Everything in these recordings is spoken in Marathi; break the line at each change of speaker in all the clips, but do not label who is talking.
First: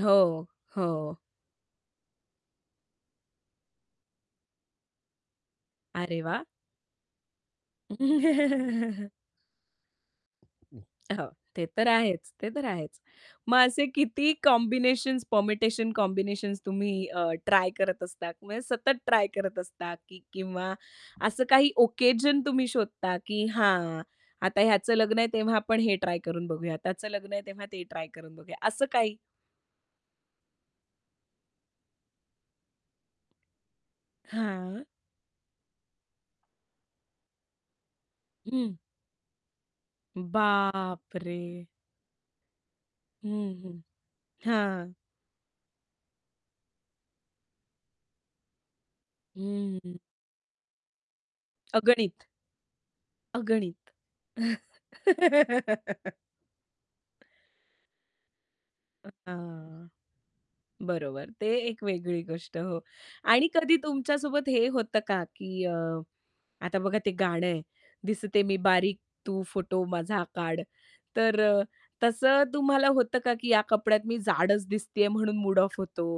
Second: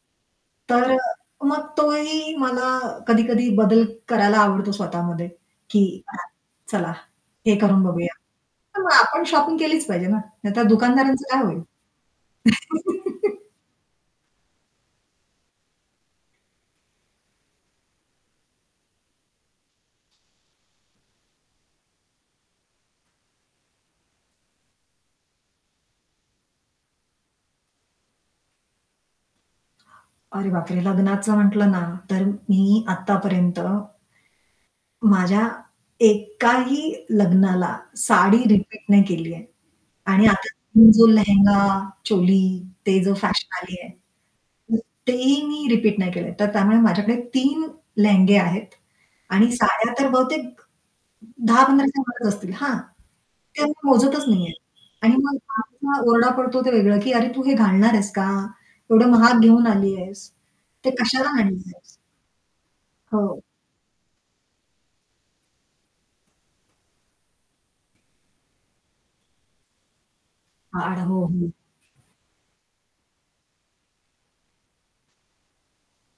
हो,
तर अ,
हो.
मग तोही मला कधी-कधी बदल करायला आवडतो स्वतःमध्ये. की
अरे वाह!
चला, हे करून बघूया. मग आपण शॉपिंग केलीच पाहिजे ना, नाहीतर दुकानदारांचं
हां,
काय होईल?
ते तर आहेच. ते तर आहेच. मग असे किती कॉम्बिनेशन्स, परमिटेशन-कॉम्बिनेशन्स तुम्ही अ, ट्राय करत असता? म्हणजे सतत ट्राय करत असता की किंवा असं काही ऑकेजन तुम्ही शोधता, की "हां, आता ह्याचं लग्न आहे तेव्हा आपण हे ट्राय करून बघूया, त्याचं लग्न आहे तेव्हा ते ट्राय करून बघूया," असं काही.
अरे बापरे! लग्नाचं म्हटलं ना, तर मी आत्तापर्यंत
हां.
माझ्या एकाही लग्नाला साडी
हं.
रिपीट नाही केली आहे. आणि आता जो लेहेंगा,
बापरे!
चोली ते जो
हं,
फॅशन
हं,
आली आहे.
हां.
तेही मी रिपीट नाही केलं. तर त्यामुळे माझ्याकडे 3 लेहंगे आहेत आणि साड्या
हं.
तर बहुतेक 10-15
अगणित.
च्यावर असतील हां, ते
अगणित.
मोजतच नाहीये. आणि मग [unintelligible] ओरडा पडतो ते वेगळं, की "अरे, तू हे घालणार आहेस का?
अ,
एवढं महाग घेऊन
हां.
आली आहेस. ते
बरोबर,
कशाला"
ते
"आणलेस?"
एक वेगळी गोष्ट हो.
हो.
आणि कधी तुमच्यासोबत हे होतं का, की अ, आता बघा ते गाणं आहे, दिसते मी बारीक, तू फोटो माझा काढ.
[unintelligible] हो,
तर
हो.
अ, तसं तुम्हाला होतं का, की या कपड्यात मी जाडच दिसतेय म्हणून मूड ऑफ होतो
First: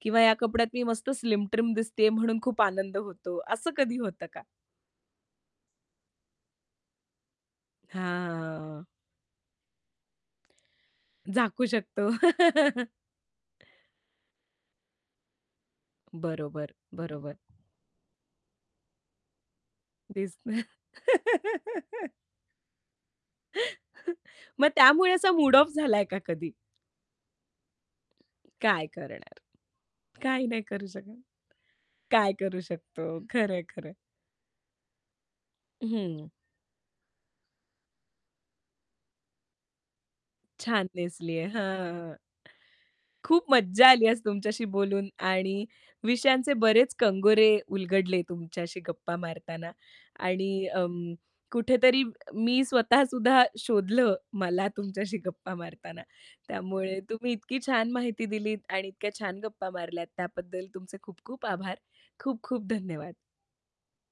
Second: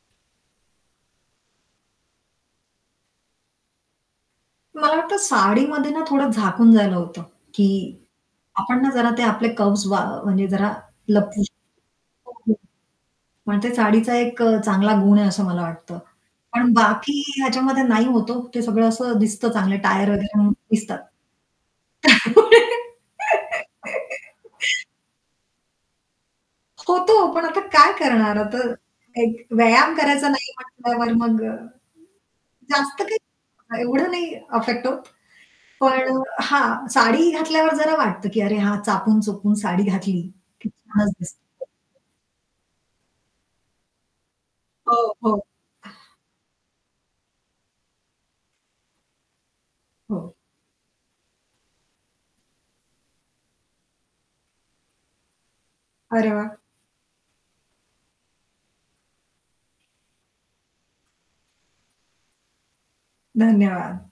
किंवा या कपड्यात मी मस्त स्लिम-ट्रिम दिसतीये म्हणून खूप आनंद होतो, असं कधी होतं का?
मला वाटतं साडीमध्ये ना थोडं झाकून जायला होतं, की आपण
हां.
ना जरा ते आपले कर्वज म्हणजे जरा लपवू
झाकू
शकतो.
शकतो.
[unintelligible] पण ते साडीचा एक अ, चांगला गुण आहे असं मला वाटतं.
बरोबर.
पण बाकी
बरोबर.
ह्याच्यामध्ये नाही होत हो, ते सगळं असं दिसतं. चांगलं टायर वगैरे
दिसण.
[unintelligible] दिसतात.
मग त्यामुळे असा मूड ऑफ झालाय का कधी?
होतो पण आता काय करणार? आता
काय करणार?
एक व्यायाम करायचा
काही
नाही
नाही करू
म्हटल्यावर
शकत.
मग अ,
काय करू
जास्त
शकतो? खरं आहे,
काही
खरं आहे.
एवढं नाही अफेक्ट होत. पण
हं.
हां. साडी घातल्यावर जरा वाटतं की "अरे हा चापून चोपून साडी घातली," "की
छान
छानचं
नेसली
दिसते."
आहे. हां. खूप मज्जा आली आज तुमच्याशी
हो,
बोलून
हो.
आणि विषयांचे बरेच कंगोरे उलगडले तुमच्याशी गप्पा मारताना
हो.
आणि अं, कुठेतरी मी स्वतःसुद्धा शोधलं मला तुमच्याशी गप्पा मारताना,
अरे वाह!
त्यामुळे तुम्ही इतकी छान माहिती दिलीत आणि इतक्या छान गप्पा मारल्यात त्याबद्दल तुमचे खूप-खूप आभार, खूप-खूप धन्यवाद.
धन्यवाद.